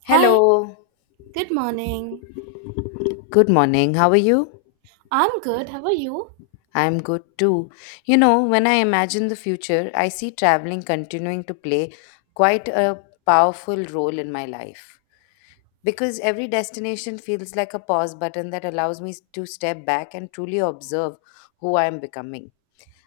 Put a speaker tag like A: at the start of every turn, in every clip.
A: Hello,
B: Hi, good morning.
A: good morning. How are you?
B: I'm good. How are you?
A: I'm good too. You know, when I imagine the future, I see traveling continuing to play quite a powerful role in my life. Because every destination feels like a pause button that allows me to step back and truly observe who I am becoming.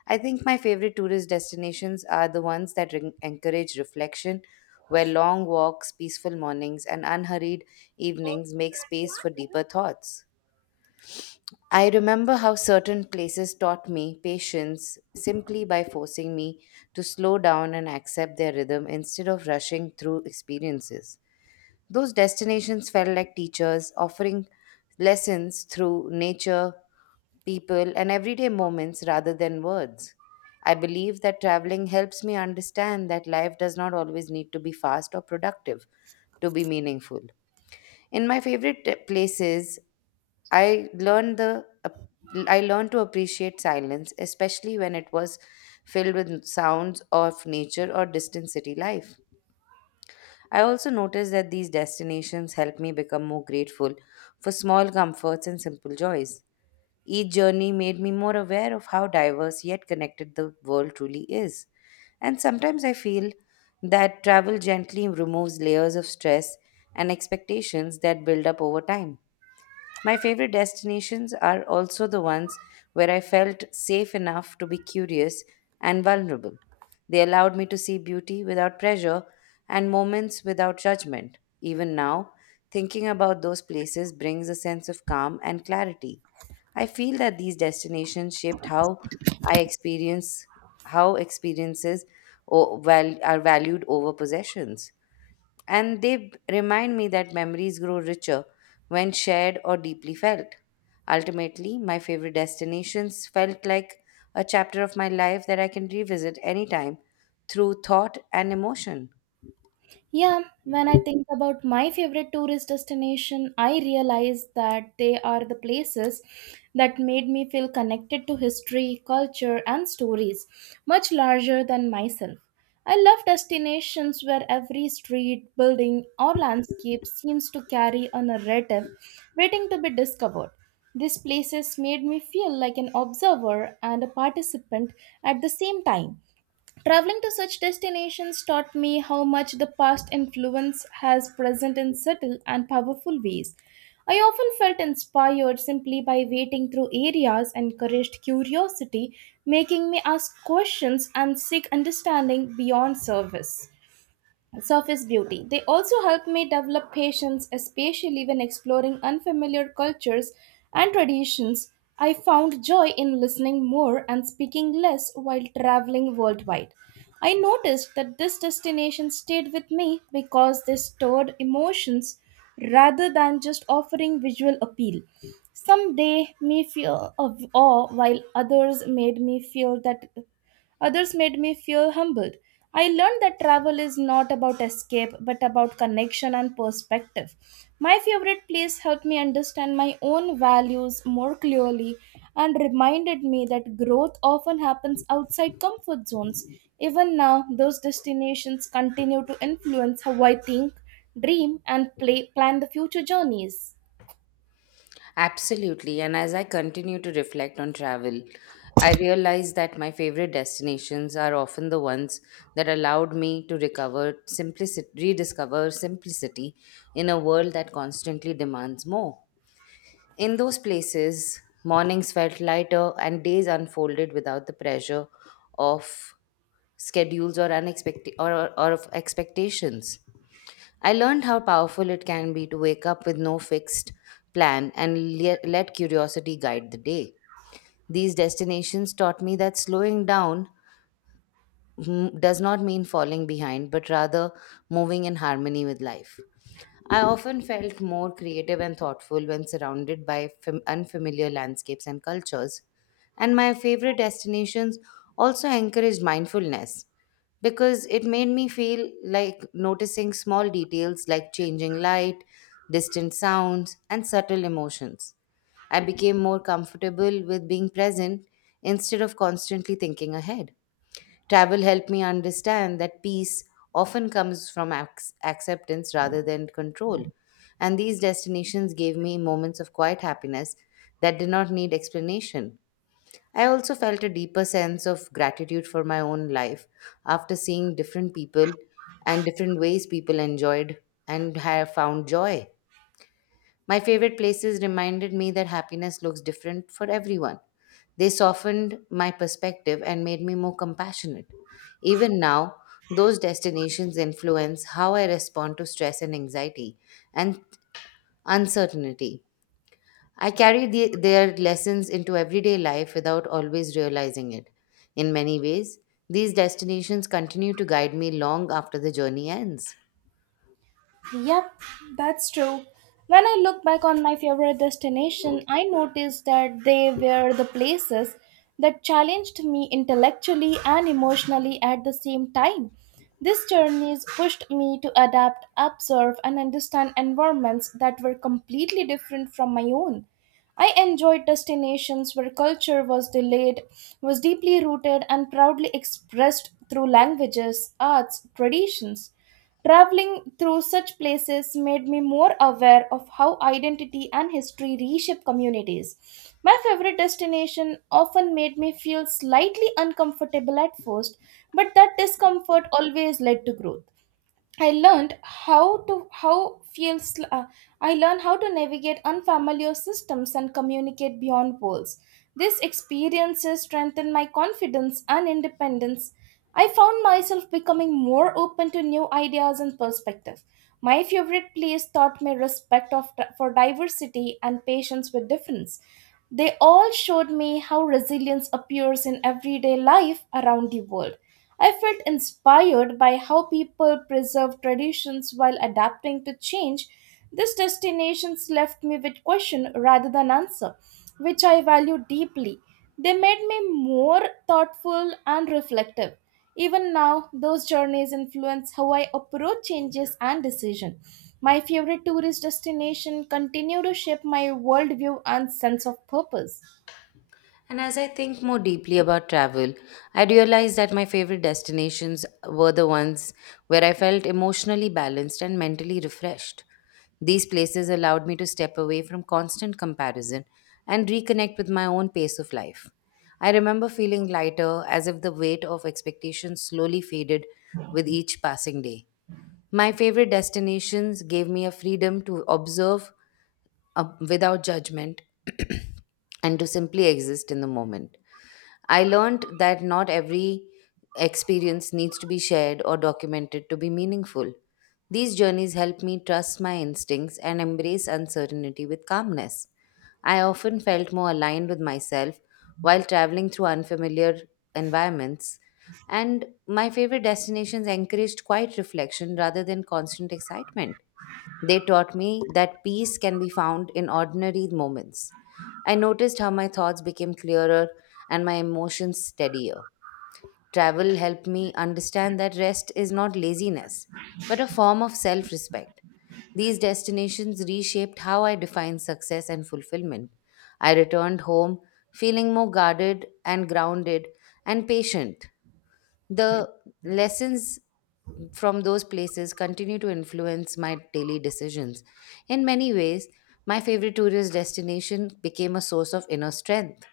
A: I think my favorite tourist destinations are the ones that encourage reflection, where long walks, peaceful mornings, and unhurried evenings make space for deeper thoughts. I remember how certain places taught me patience simply by forcing me to slow down and accept their rhythm instead of rushing through experiences. Those destinations felt like teachers offering lessons through nature, people, and everyday moments rather than words. I believe that traveling helps me understand that life does not always need to be fast or productive to be meaningful. In my favorite places, I learned the ap- I learned to appreciate silence, especially when it was filled with sounds of nature or distant city life. I also noticed that these destinations helped me become more grateful for small comforts and simple joys. Each journey made me more aware of how diverse yet connected the world truly is. And sometimes I feel that travel gently removes layers of stress and expectations that build up over time. My favorite destinations are also the ones where I felt safe enough to be curious and vulnerable. They allowed me to see beauty without pressure and moments without judgment. Even now, thinking about those places brings a sense of calm and clarity. I feel that these destinations shaped I experience how experiences are valued over possessions. And they remind me that memories grow richer when shared or deeply felt. Ultimately, my favorite destinations felt like a chapter of my life that I can revisit anytime through thought and emotion.
B: Yeah, when I think about my favorite tourist destination, I realize that they are the places that made me feel connected to history, culture, and stories much larger than myself. I love destinations where every street, building, or landscape seems to carry a narrative waiting to be discovered. These places made me feel like an observer and a participant at the same time. Traveling to such destinations taught me how much the past influence has present in subtle and powerful ways. I often felt inspired simply by waiting through areas, encouraged curiosity, making me ask questions and seek understanding beyond service surface beauty. They also help me develop patience, especially when exploring unfamiliar cultures and traditions. I found joy in listening more and speaking less while traveling worldwide. I noticed that this destination stayed with me because they stored emotions rather than just offering visual appeal. Some day me feel of awe, while Others made me feel humbled. I learned that travel is not about escape but about connection and perspective. My favorite place helped me understand my own values more clearly and reminded me that growth often happens outside comfort zones. Even now, those destinations continue to influence how I think, dream, and plan the future journeys.
A: Absolutely. And as I continue to reflect on travel, I realize that my favorite destinations are often the ones that allowed me to recover simplicity, rediscover simplicity in a world that constantly demands more. In those places, mornings felt lighter and days unfolded without the pressure of schedules or of expectations. I learned how powerful it can be to wake up with no fixed plan and let curiosity guide the day. These destinations taught me that slowing down does not mean falling behind, but rather moving in harmony with life. I often felt more creative and thoughtful when surrounded by unfamiliar landscapes and cultures, and my favorite destinations also encouraged mindfulness because it made me feel like noticing small details like changing light, distant sounds, and subtle emotions. I became more comfortable with being present instead of constantly thinking ahead. Travel helped me understand that peace often comes from acceptance rather than control. And these destinations gave me moments of quiet happiness that did not need explanation. I also felt a deeper sense of gratitude for my own life after seeing different people and different ways people enjoyed and have found joy. My favorite places reminded me that happiness looks different for everyone. They softened my perspective and made me more compassionate. Even now, those destinations influence how I respond to stress and anxiety and uncertainty. I carry their lessons into everyday life without always realizing it. In many ways, these destinations continue to guide me long after the journey ends.
B: Yep, that's true. When I look back on my favorite destination, I noticed that they were the places that challenged me intellectually and emotionally at the same time. These journeys pushed me to adapt, observe, and understand environments that were completely different from my own. I enjoyed destinations where was deeply rooted, and proudly expressed through languages, arts, traditions. Traveling through such places made me more aware of how identity and history reshape communities. My favorite destination often made me feel slightly uncomfortable at first, but that discomfort always led to growth. I learned how to how feels uh, I learned how to navigate unfamiliar systems and communicate beyond walls. These experiences strengthened my confidence and independence. I found myself becoming more open to new ideas and perspective. My favorite place taught me for diversity and patience with difference. They all showed me how resilience appears in everyday life around the world. I felt inspired by how people preserve traditions while adapting to change. These destinations left me with question rather than answer, which I value deeply. They made me more thoughtful and reflective. Even now, those journeys influence how I approach changes and decision. My favorite tourist destination continue to shape my worldview and sense of purpose.
A: And as I think more deeply about travel, I realized that my favorite destinations were the ones where I felt emotionally balanced and mentally refreshed. These places allowed me to step away from constant comparison and reconnect with my own pace of life. I remember feeling lighter, as if the weight of expectations slowly faded with each passing day. My favorite destinations gave me a freedom to observe without judgment and to simply exist in the moment. I learned that not every experience needs to be shared or documented to be meaningful. These journeys help me trust my instincts and embrace uncertainty with calmness. I often felt more aligned with myself while traveling through unfamiliar environments, and my favorite destinations encouraged quiet reflection rather than constant excitement. They taught me that peace can be found in ordinary moments. I noticed how my thoughts became clearer and my emotions steadier. Travel helped me understand that rest is not laziness, but a form of self respect. These destinations reshaped how I define success and fulfillment. I returned home feeling more guarded and grounded and patient. The lessons from those places continue to influence my daily decisions. In many ways, my favorite tourist destination became a source of inner strength.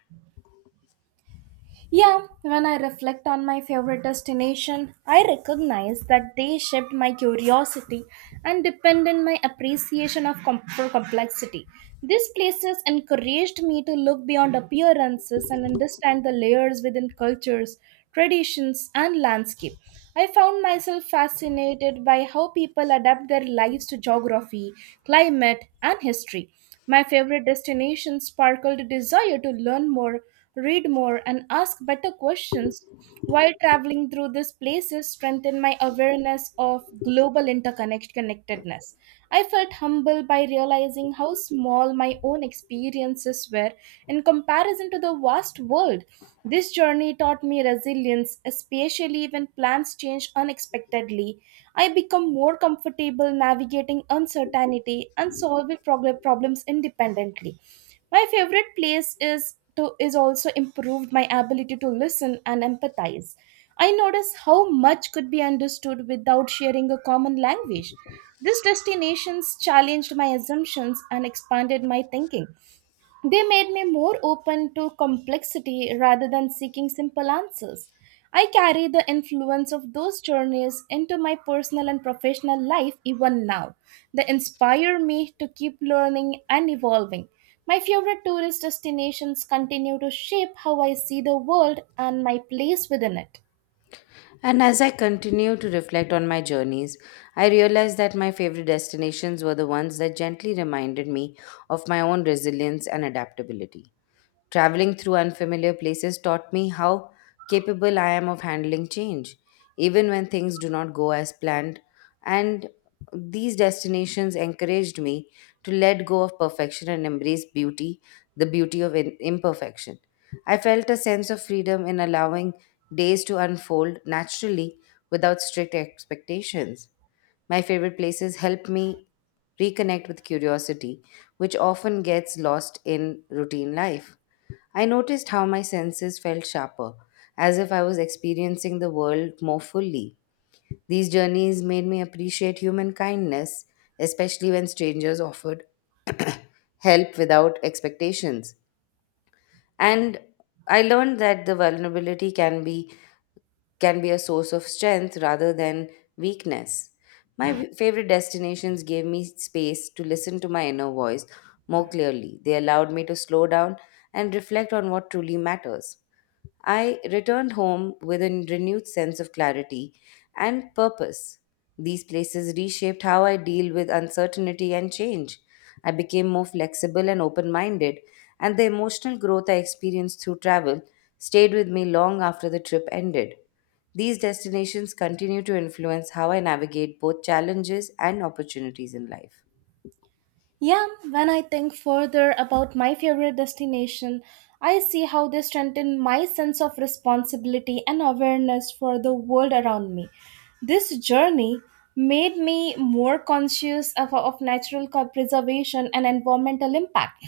B: Yeah, when I reflect on my favorite destination, I recognize that they shaped my curiosity and deepened my appreciation for complexity. These places encouraged me to look beyond appearances and understand the layers within cultures, traditions, and landscape. I found myself fascinated by how people adapt their lives to geography, climate, and history. My favorite destination sparkled a desire to learn more, read more, and ask better questions. While traveling through these places strengthened my awareness of global interconnectedness. I felt humble by realizing how small my own experiences were in comparison to the vast world. This journey taught me resilience, especially when plans change unexpectedly. I become more comfortable navigating uncertainty and solving problems independently. My favorite place is to is also improved my ability to listen and empathize. I notice how much could be understood without sharing a common language. These destinations challenged my assumptions and expanded my thinking. They made me more open to complexity rather than seeking simple answers. I carry the influence of those journeys into my personal and professional life even now. They inspire me to keep learning and evolving. My favorite tourist destinations continue to shape how I see the world and my place within it.
A: And as I continue to reflect on my journeys, I realized that my favorite destinations were the ones that gently reminded me of my own resilience and adaptability. Traveling through unfamiliar places taught me how capable I am of handling change, even when things do not go as planned. And these destinations encouraged me to let go of perfection and embrace beauty, the beauty of imperfection. I felt a sense of freedom in allowing days to unfold naturally without strict expectations. My favorite places help me reconnect with curiosity, which often gets lost in routine life. I noticed how my senses felt sharper, as if I was experiencing the world more fully. These journeys made me appreciate human kindness, especially when strangers offered help without expectations. And I learned that the vulnerability can be a source of strength rather than weakness. My favorite destinations gave me space to listen to my inner voice more clearly. They allowed me to slow down and reflect on what truly matters. I returned home with a renewed sense of clarity and purpose. These places reshaped how I deal with uncertainty and change. I became more flexible and open minded, and the emotional growth I experienced through travel stayed with me long after the trip ended. These destinations continue to influence how I navigate both challenges and opportunities in life.
B: Yeah, when I think further about my favorite destination, I see how they strengthen my sense of responsibility and awareness for the world around me. This journey made me more conscious of preservation and environmental impact.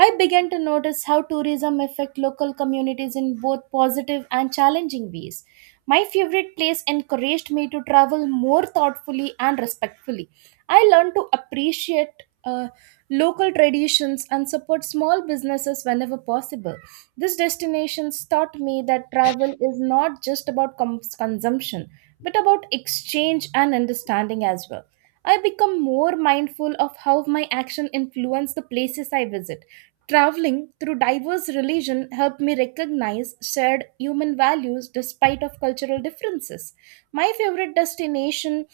B: I began to notice how tourism affect local communities in both positive and challenging ways. My favorite place encouraged me to travel more thoughtfully and respectfully. I learned to appreciate uh, local traditions and support small businesses whenever possible. This destination taught me that travel is not just about consumption but about exchange and understanding as well. I become more mindful of how my action influence the places I visit. Traveling through diverse religion helped me recognize shared human values despite of cultural differences. My favorite destination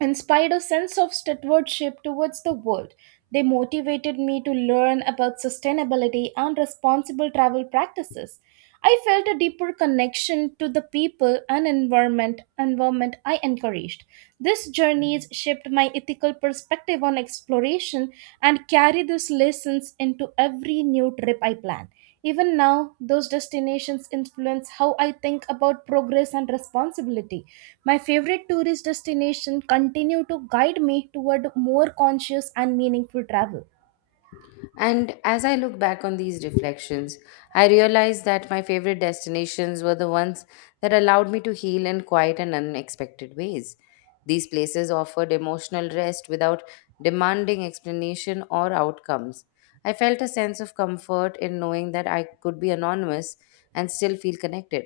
B: inspired a sense of stewardship towards the world. They motivated me to learn about sustainability and responsible travel practices. I felt a deeper connection to the people and environment I encouraged. This journeys shaped my ethical perspective on exploration and carry these lessons into every new trip I plan. Even now, those destinations influence how I think about progress and responsibility. My favorite tourist destinations continue to guide me toward more conscious and meaningful travel.
A: And as I look back on these reflections, I realize that my favorite destinations were the ones that allowed me to heal in quiet and unexpected ways. These places offered emotional rest without demanding explanation or outcomes. I felt a sense of comfort in knowing that I could be anonymous and still feel connected.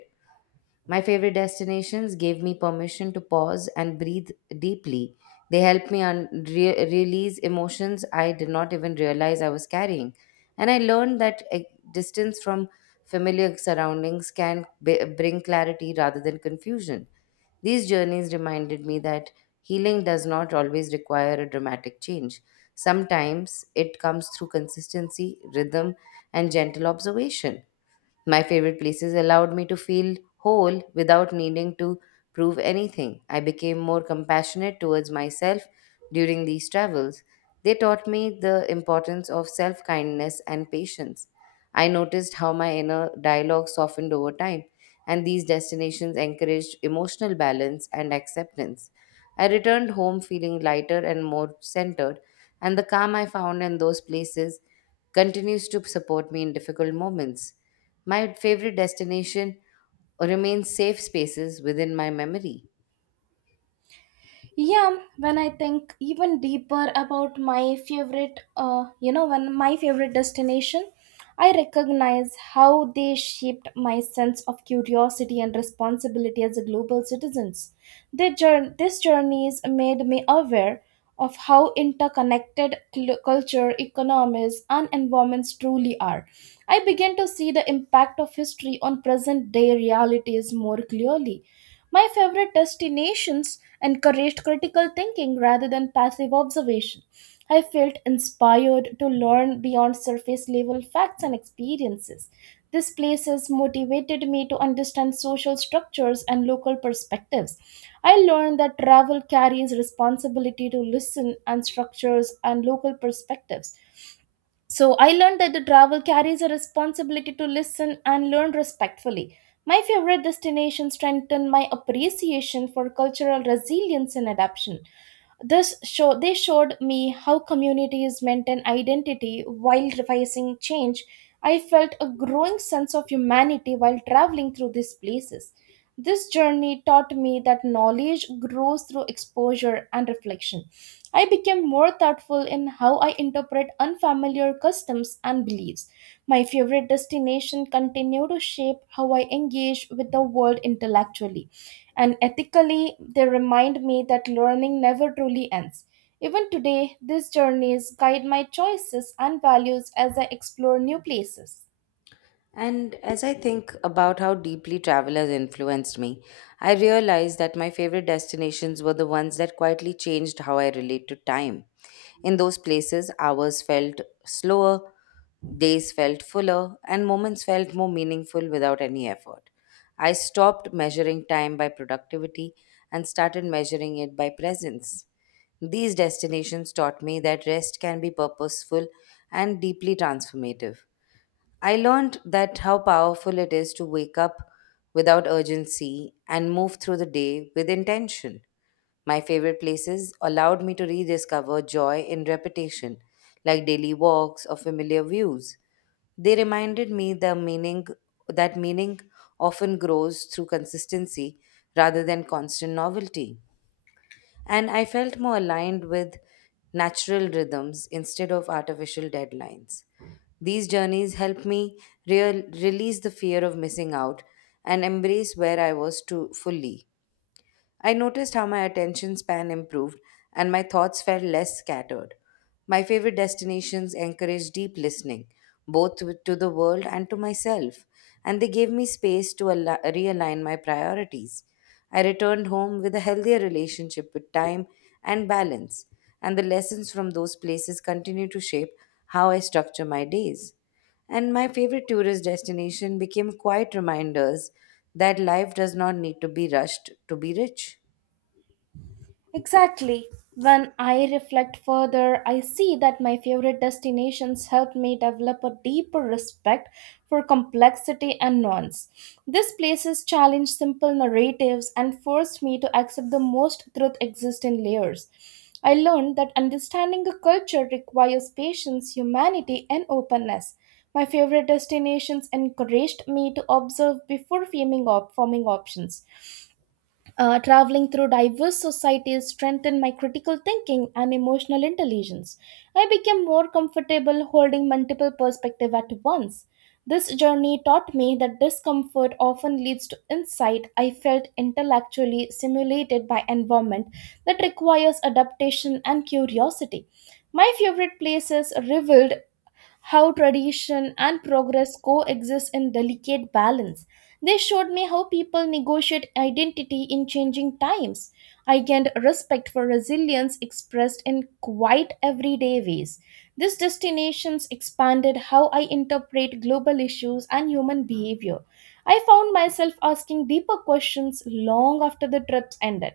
A: My favorite destinations gave me permission to pause and breathe deeply. They helped me release emotions I did not even realize I was carrying. And I learned that a distance from familiar surroundings can bring clarity rather than confusion. These journeys reminded me that healing does not always require a dramatic change. Sometimes it comes through consistency, rhythm, and gentle observation. My favorite places allowed me to feel whole without needing to prove anything. I became more compassionate towards myself during these travels. They taught me the importance of self kindness and patience. I noticed how my inner dialogue softened over time, and these destinations encouraged emotional balance and acceptance. I returned home feeling lighter and more centered, and the calm I found in those places continues to support me in difficult moments. My favorite destination remains safe spaces within my memory.
B: Yeah, when I think even deeper about my favorite you know when my favorite destination, I recognize how they shaped my sense of curiosity and responsibility as a global citizens. These journeys made me aware of how interconnected culture, economies, and environments truly are. I began to see the impact of history on present day realities more clearly. My favorite destinations encouraged critical thinking rather than passive observation. I felt inspired to learn beyond surface level facts and experiences. These places motivated me to understand social structures and local perspectives. I learned that travel carries responsibility to listen and structures and local perspectives. So I learned that the travel carries a responsibility to listen and learn respectfully. My favorite destination strengthened my appreciation for cultural resilience and adaptation. This show They showed me how communities maintain identity while facing change. I felt a growing sense of humanity while traveling through these places. This journey taught me that knowledge grows through exposure and reflection. I became more thoughtful in how I interpret unfamiliar customs and beliefs. My favorite destination continue to shape how I engage with the world intellectually and ethically. They remind me that learning never truly ends. Even today, these journeys guide my choices and values as I explore new places.
A: And as I think about how deeply travel has influenced me, I realize that my favorite destinations were the ones that quietly changed how I relate to time. In those places, hours felt slower, days felt fuller, and moments felt more meaningful without any effort. I stopped measuring time by productivity and started measuring it by presence. These destinations taught me that rest can be purposeful and deeply transformative. I learned that how powerful it is to wake up without urgency and move through the day with intention. My favorite places allowed me to rediscover joy in repetition, like daily walks or familiar views. They reminded me the meaning that meaning often grows through consistency rather than constant novelty. And I felt more aligned with natural rhythms instead of artificial deadlines. These journeys help me release the fear of missing out and embrace where I was to fully. I noticed how my attention span improved and my thoughts felt less scattered. My favorite destinations encourage deep listening, both to the world and to myself, and they gave me space to realign my priorities. I returned home with a healthier relationship with time and balance, and the lessons from those places continue to shape how I structure my days. And my favorite tourist destination became quiet reminders that life does not need to be rushed to be rich.
B: Exactly. When I reflect further, I see that my favorite destinations helped me develop a deeper respect for complexity and nuance. These places challenged simple narratives and forced me to accept the most truth exists in layers. I learned that understanding a culture requires patience, humanity, and openness. My favorite destinations encouraged me to observe before forming, op- forming options. Traveling through diverse societies strengthened my critical thinking and emotional intelligence. I became more comfortable holding multiple perspectives at once. This journey taught me that discomfort often leads to insight. I felt intellectually stimulated by environment that requires adaptation and curiosity. My favorite places revealed how tradition and progress coexist in delicate balance. They showed me how people negotiate identity in changing times. I gained respect for resilience expressed in quite everyday ways. These destinations expanded how I interpret global issues and human behavior. I found myself asking deeper questions long after the trips ended.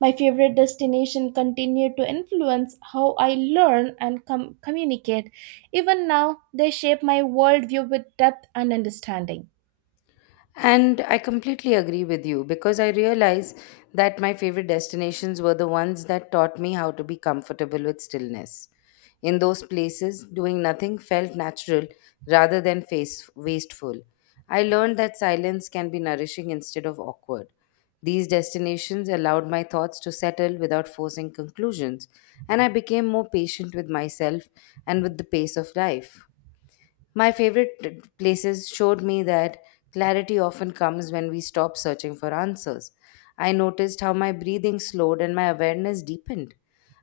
B: My favorite destination continued to influence how I learn and communicate. Even now, they shape my worldview with depth and understanding.
A: And I completely agree with you because I realize that my favorite destinations were the ones that taught me how to be comfortable with stillness. In those places, doing nothing felt natural rather than wasteful. I learned that silence can be nourishing instead of awkward. These destinations allowed my thoughts to settle without forcing conclusions, and I became more patient with myself and with the pace of life. My favorite places showed me that clarity often comes when we stop searching for answers. I noticed how my breathing slowed and my awareness deepened.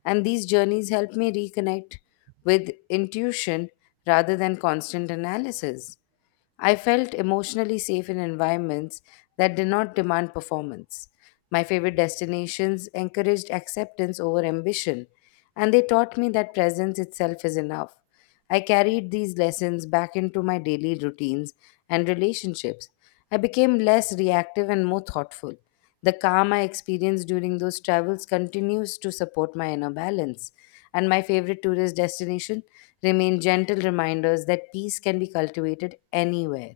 A: And these journeys helped me reconnect with intuition rather than constant analysis. I felt emotionally safe in environments that did not demand performance. My favorite destinations encouraged acceptance over ambition, and they taught me that presence itself is enough. I carried these lessons back into my daily routines and relationships. I became less reactive and more thoughtful. The calm I experienced during those travels continues to support my inner balance. And my favorite tourist destination remain gentle reminders that peace can be cultivated anywhere.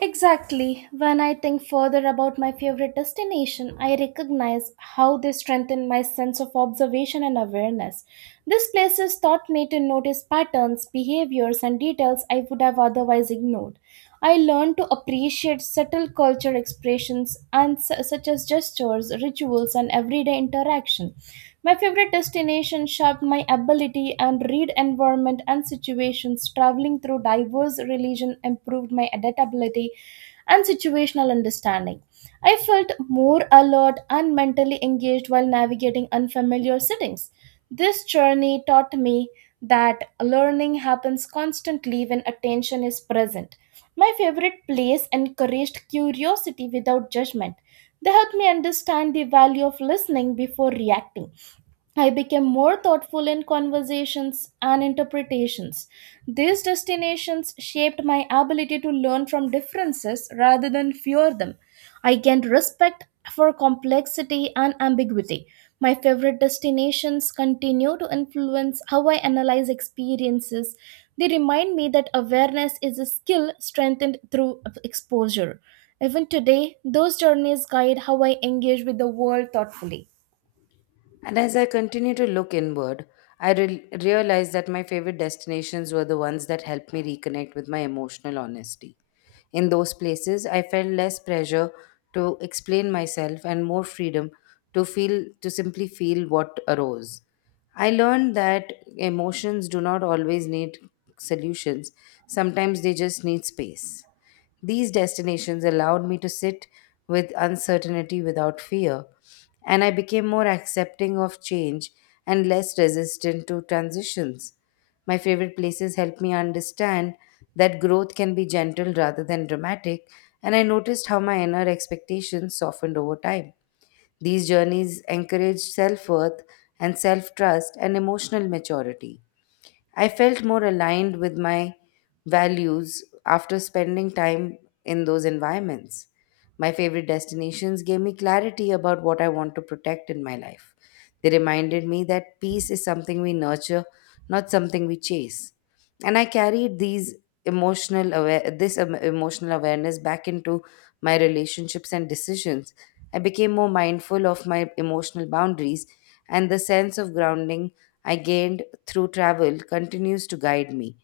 B: Exactly. When I think further about my favorite destination, I recognize how they strengthen my sense of observation and awareness. These places taught me to notice patterns, behaviors, and details I would have otherwise ignored. I learned to appreciate subtle culture such as gestures, rituals, and everyday interaction. My favorite destination shaped my ability and read environment and situations. Traveling through diverse religion improved my adaptability and situational understanding. I felt more alert and mentally engaged while navigating unfamiliar settings. This journey taught me that learning happens constantly when attention is present. My favorite place encouraged curiosity without judgment. They helped me understand the value of listening before reacting. I became more thoughtful in conversations and interpretations. These destinations shaped my ability to learn from differences rather than fear them. I gained respect for complexity and ambiguity. My favorite destinations continue to influence how I analyze experiences. They remind me that awareness is a skill strengthened through exposure. Even today, those journeys guide how I engage with the world thoughtfully.
A: And as I continue to look inward, I realized that my favorite destinations were the ones that helped me reconnect with my emotional honesty. In those places, I felt less pressure to explain myself and more freedom to simply feel what arose. I learned that emotions do not always need solutions. Sometimes they just need space. These destinations allowed me to sit with uncertainty without fear, and I became more accepting of change and less resistant to transitions. My favorite places helped me understand that growth can be gentle rather than dramatic, and I noticed how my inner expectations softened over time. These journeys encourage self worth and self trust and emotional maturity. I felt more aligned with my values after spending time in those environments. My favorite destinations gave me clarity about what I want to protect in my life. They reminded me that peace is something we nurture, not something we chase. And I carried these emotional aware this em- emotional awareness back into my relationships and decisions. I became more mindful of my emotional boundaries, and the sense of grounding I gained through travel continues to guide me.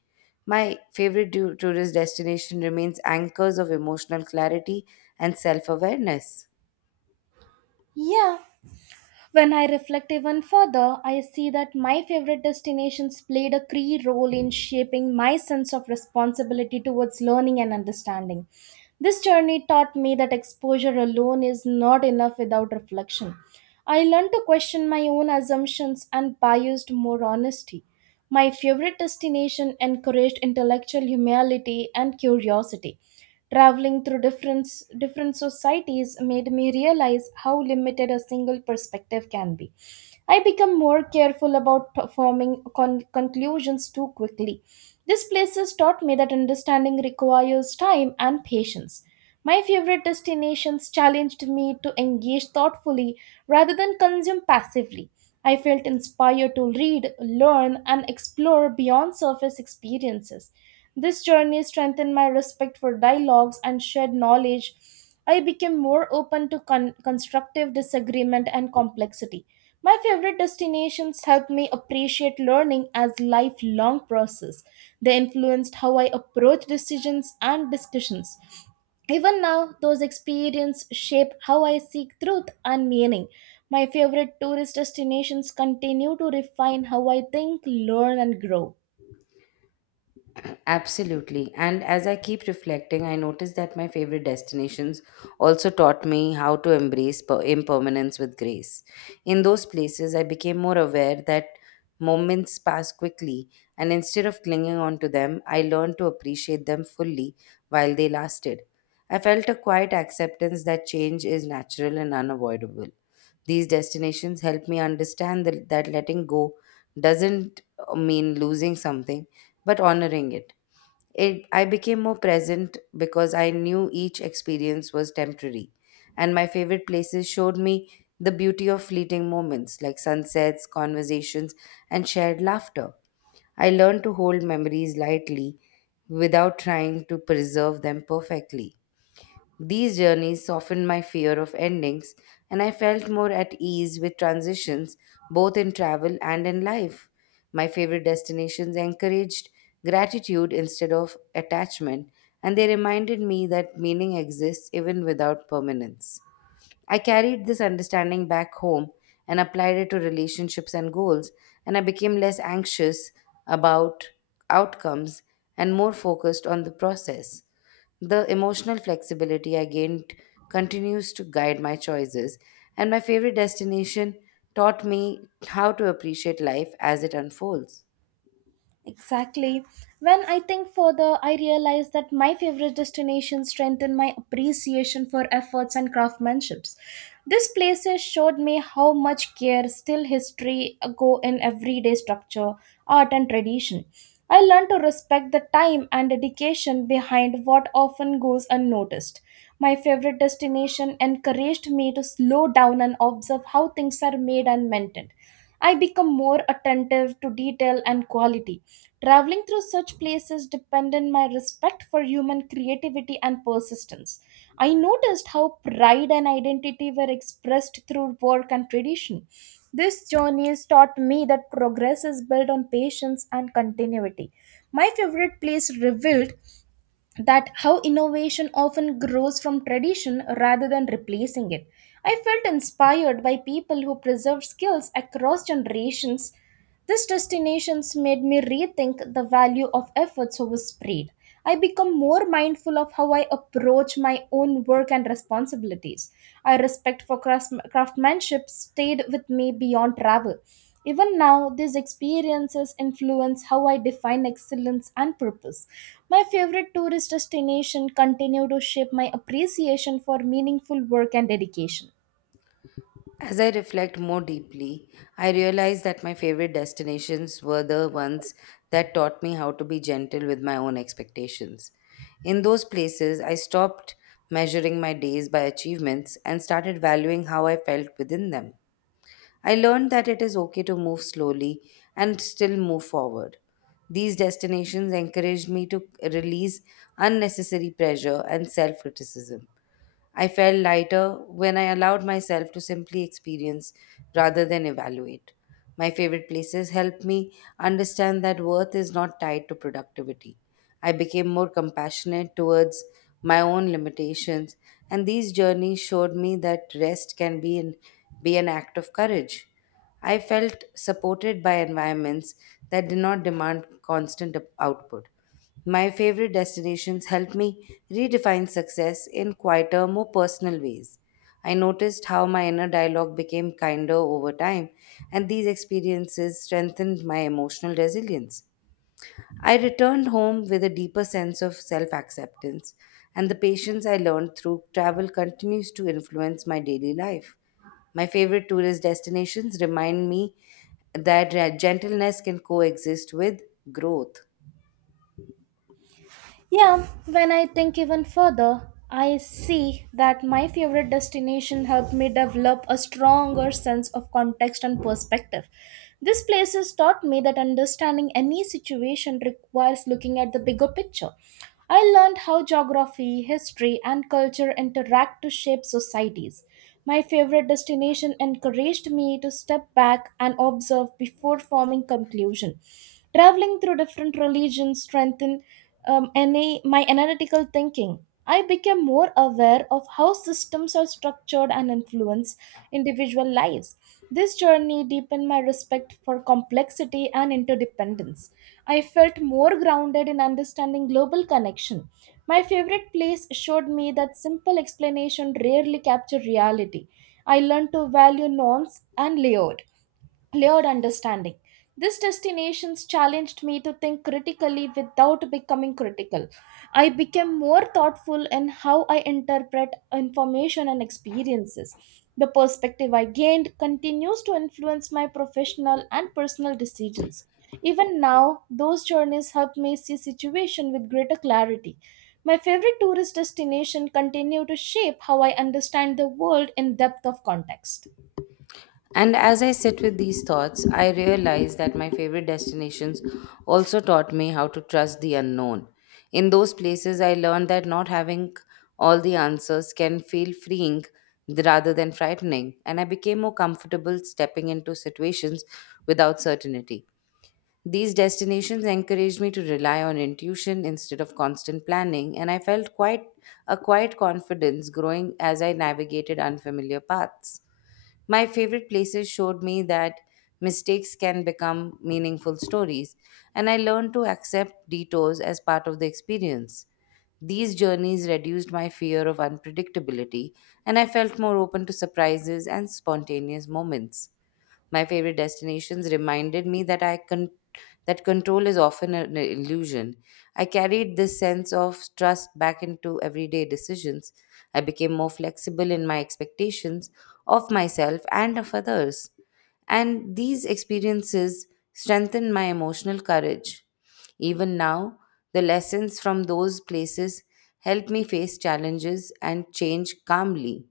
A: My favorite tourist destination remains anchors of emotional clarity and self awareness.
B: Yeah, when I reflect even further, I see that my favorite destinations played a key role in shaping my sense of responsibility towards learning and understanding. This journey taught me that exposure alone is not enough without reflection. I learned to question my own assumptions and biased more honesty. My favorite destination encouraged intellectual humility and curiosity. Traveling through different societies made me realize how limited a single perspective can be. I become more careful about conclusions too quickly. These places taught me that understanding requires time and patience. My favorite destinations challenged me to engage thoughtfully rather than consume passively. I felt inspired to read, learn, and explore beyond surface experiences. This journey strengthened my respect for dialogues and shared knowledge. I became more open to constructive disagreement and complexity. My favorite destinations helped me appreciate learning as lifelong process. They influenced how I approach decisions and discussions. Even now, those experiences shape how I seek truth and meaning. My favorite tourist destinations continue to refine how I think, learn, and grow.
A: Absolutely. And as I keep reflecting, I notice that my favorite destinations also taught me how to embrace impermanence with grace. In those places, I became more aware that moments pass quickly, and instead of clinging on to them, I learned to appreciate them fully while they lasted. I felt a quiet acceptance that change is natural and unavoidable. These destinations help me understand that letting go doesn't mean losing something, but honoring it. I became more present because I knew each experience was temporary, and my favorite places showed me the beauty of fleeting moments like sunsets, conversations, and shared laughter. I learned to hold memories lightly without trying to preserve them perfectly. These journeys softened my fear of endings, and I felt more at ease with transitions both in travel and in life. My favorite destinations encouraged gratitude instead of attachment, and they reminded me that meaning exists even without permanence. I carried this understanding back home and applied it to relationships and goals, and I became less anxious about outcomes and more focused on the process. The emotional flexibility I gained continues to guide my choices, and my favorite destination taught me how to appreciate life as it unfolds.
B: Exactly. When I think further, I realize that my favorite destinations strengthen my appreciation for efforts and craftsmanships. These places showed me how much care still history go in everyday structure, art and tradition. I learned to respect the time and dedication behind what often goes unnoticed. My favorite destination encouraged me to slow down and observe how things are made and maintained. I become more attentive to detail and quality. Traveling through such places depended my respect for human creativity and persistence. I noticed how pride and identity were expressed through work and tradition. This journey has taught me that progress is built on patience and continuity. My favorite place revealed that how innovation often grows from tradition rather than replacing it. I felt inspired by people who preserved skills across generations. These destinations made me rethink the value of efforts over speed. I become more mindful of how I approach my own work and responsibilities. My respect for craftsmanship stayed with me beyond travel. Even now, these experiences influence how I define excellence and purpose. My favorite tourist destination continue to shape my appreciation for meaningful work and dedication.
A: As I reflect more deeply, I realize that my favorite destinations were the ones that taught me how to be gentle with my own expectations. In those places, I stopped measuring my days by achievements and started valuing how I felt within them. I learned that it is okay to move slowly and still move forward. These destinations encouraged me to release unnecessary pressure and self criticism. I felt lighter when I allowed myself to simply experience rather than evaluate. My favorite places helped me understand that worth is not tied to productivity. I became more compassionate towards my own limitations, and these journeys showed me that rest can be an act of courage. I felt supported by environments that did not demand constant output. My favorite destinations helped me redefine success in quieter, more personal ways. I noticed how my inner dialogue became kinder over time, and these experiences strengthened my emotional resilience. I returned home with a deeper sense of self acceptance, and the patience I learned through travel continues to influence my daily life. My favorite tourist destinations remind me that gentleness can coexist with growth.
B: Yeah, when I think even further, I see that my favorite destination helped me develop a stronger sense of context and perspective. These places taught me that understanding any situation requires looking at the bigger picture. I learned how geography, history, and culture interact to shape societies. My favorite destination encouraged me to step back and observe before forming conclusion. Traveling through different religions strengthened my analytical thinking. I became more aware of how systems are structured and influence individual lives. This journey deepened my respect for complexity and interdependence. I felt more grounded in understanding global connection. My favorite place showed me that simple explanation rarely capture reality. I learned to value norms and layout layered understanding. These destinations challenged me to think critically without becoming critical. I became more thoughtful in how I interpret information and experiences. The perspective I gained continues to influence my professional and personal decisions. Even now, those journeys help me see situation with greater clarity. My favorite tourist destination continue to shape how I understand the world in depth of context.
A: And as I sit with these thoughts, I realize that my favorite destinations also taught me how to trust the unknown. In those places, I learned that not having all the answers can feel freeing rather than frightening, and I became more comfortable stepping into situations without certainty. These destinations encouraged me to rely on intuition instead of constant planning, and I felt quite a quiet confidence growing as I navigated unfamiliar paths. My favorite places showed me that mistakes can become meaningful stories, and I learned to accept detours as part of the experience. These journeys reduced my fear of unpredictability, and I felt more open to surprises and spontaneous moments. My favorite destinations reminded me that I can that control is often an illusion. I carried this sense of trust back into everyday decisions. I became more flexible in my expectations of myself and of others, and these experiences strengthened my emotional courage. Even now, the lessons from those places help me face challenges and change calmly.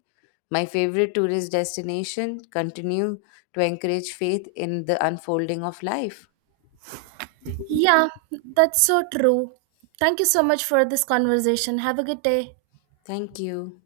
A: My favorite tourist destination continue to encourage faith in the unfolding of life.
B: Yeah, that's so true. Thank you so much for this conversation. Have a good day.
A: Thank you.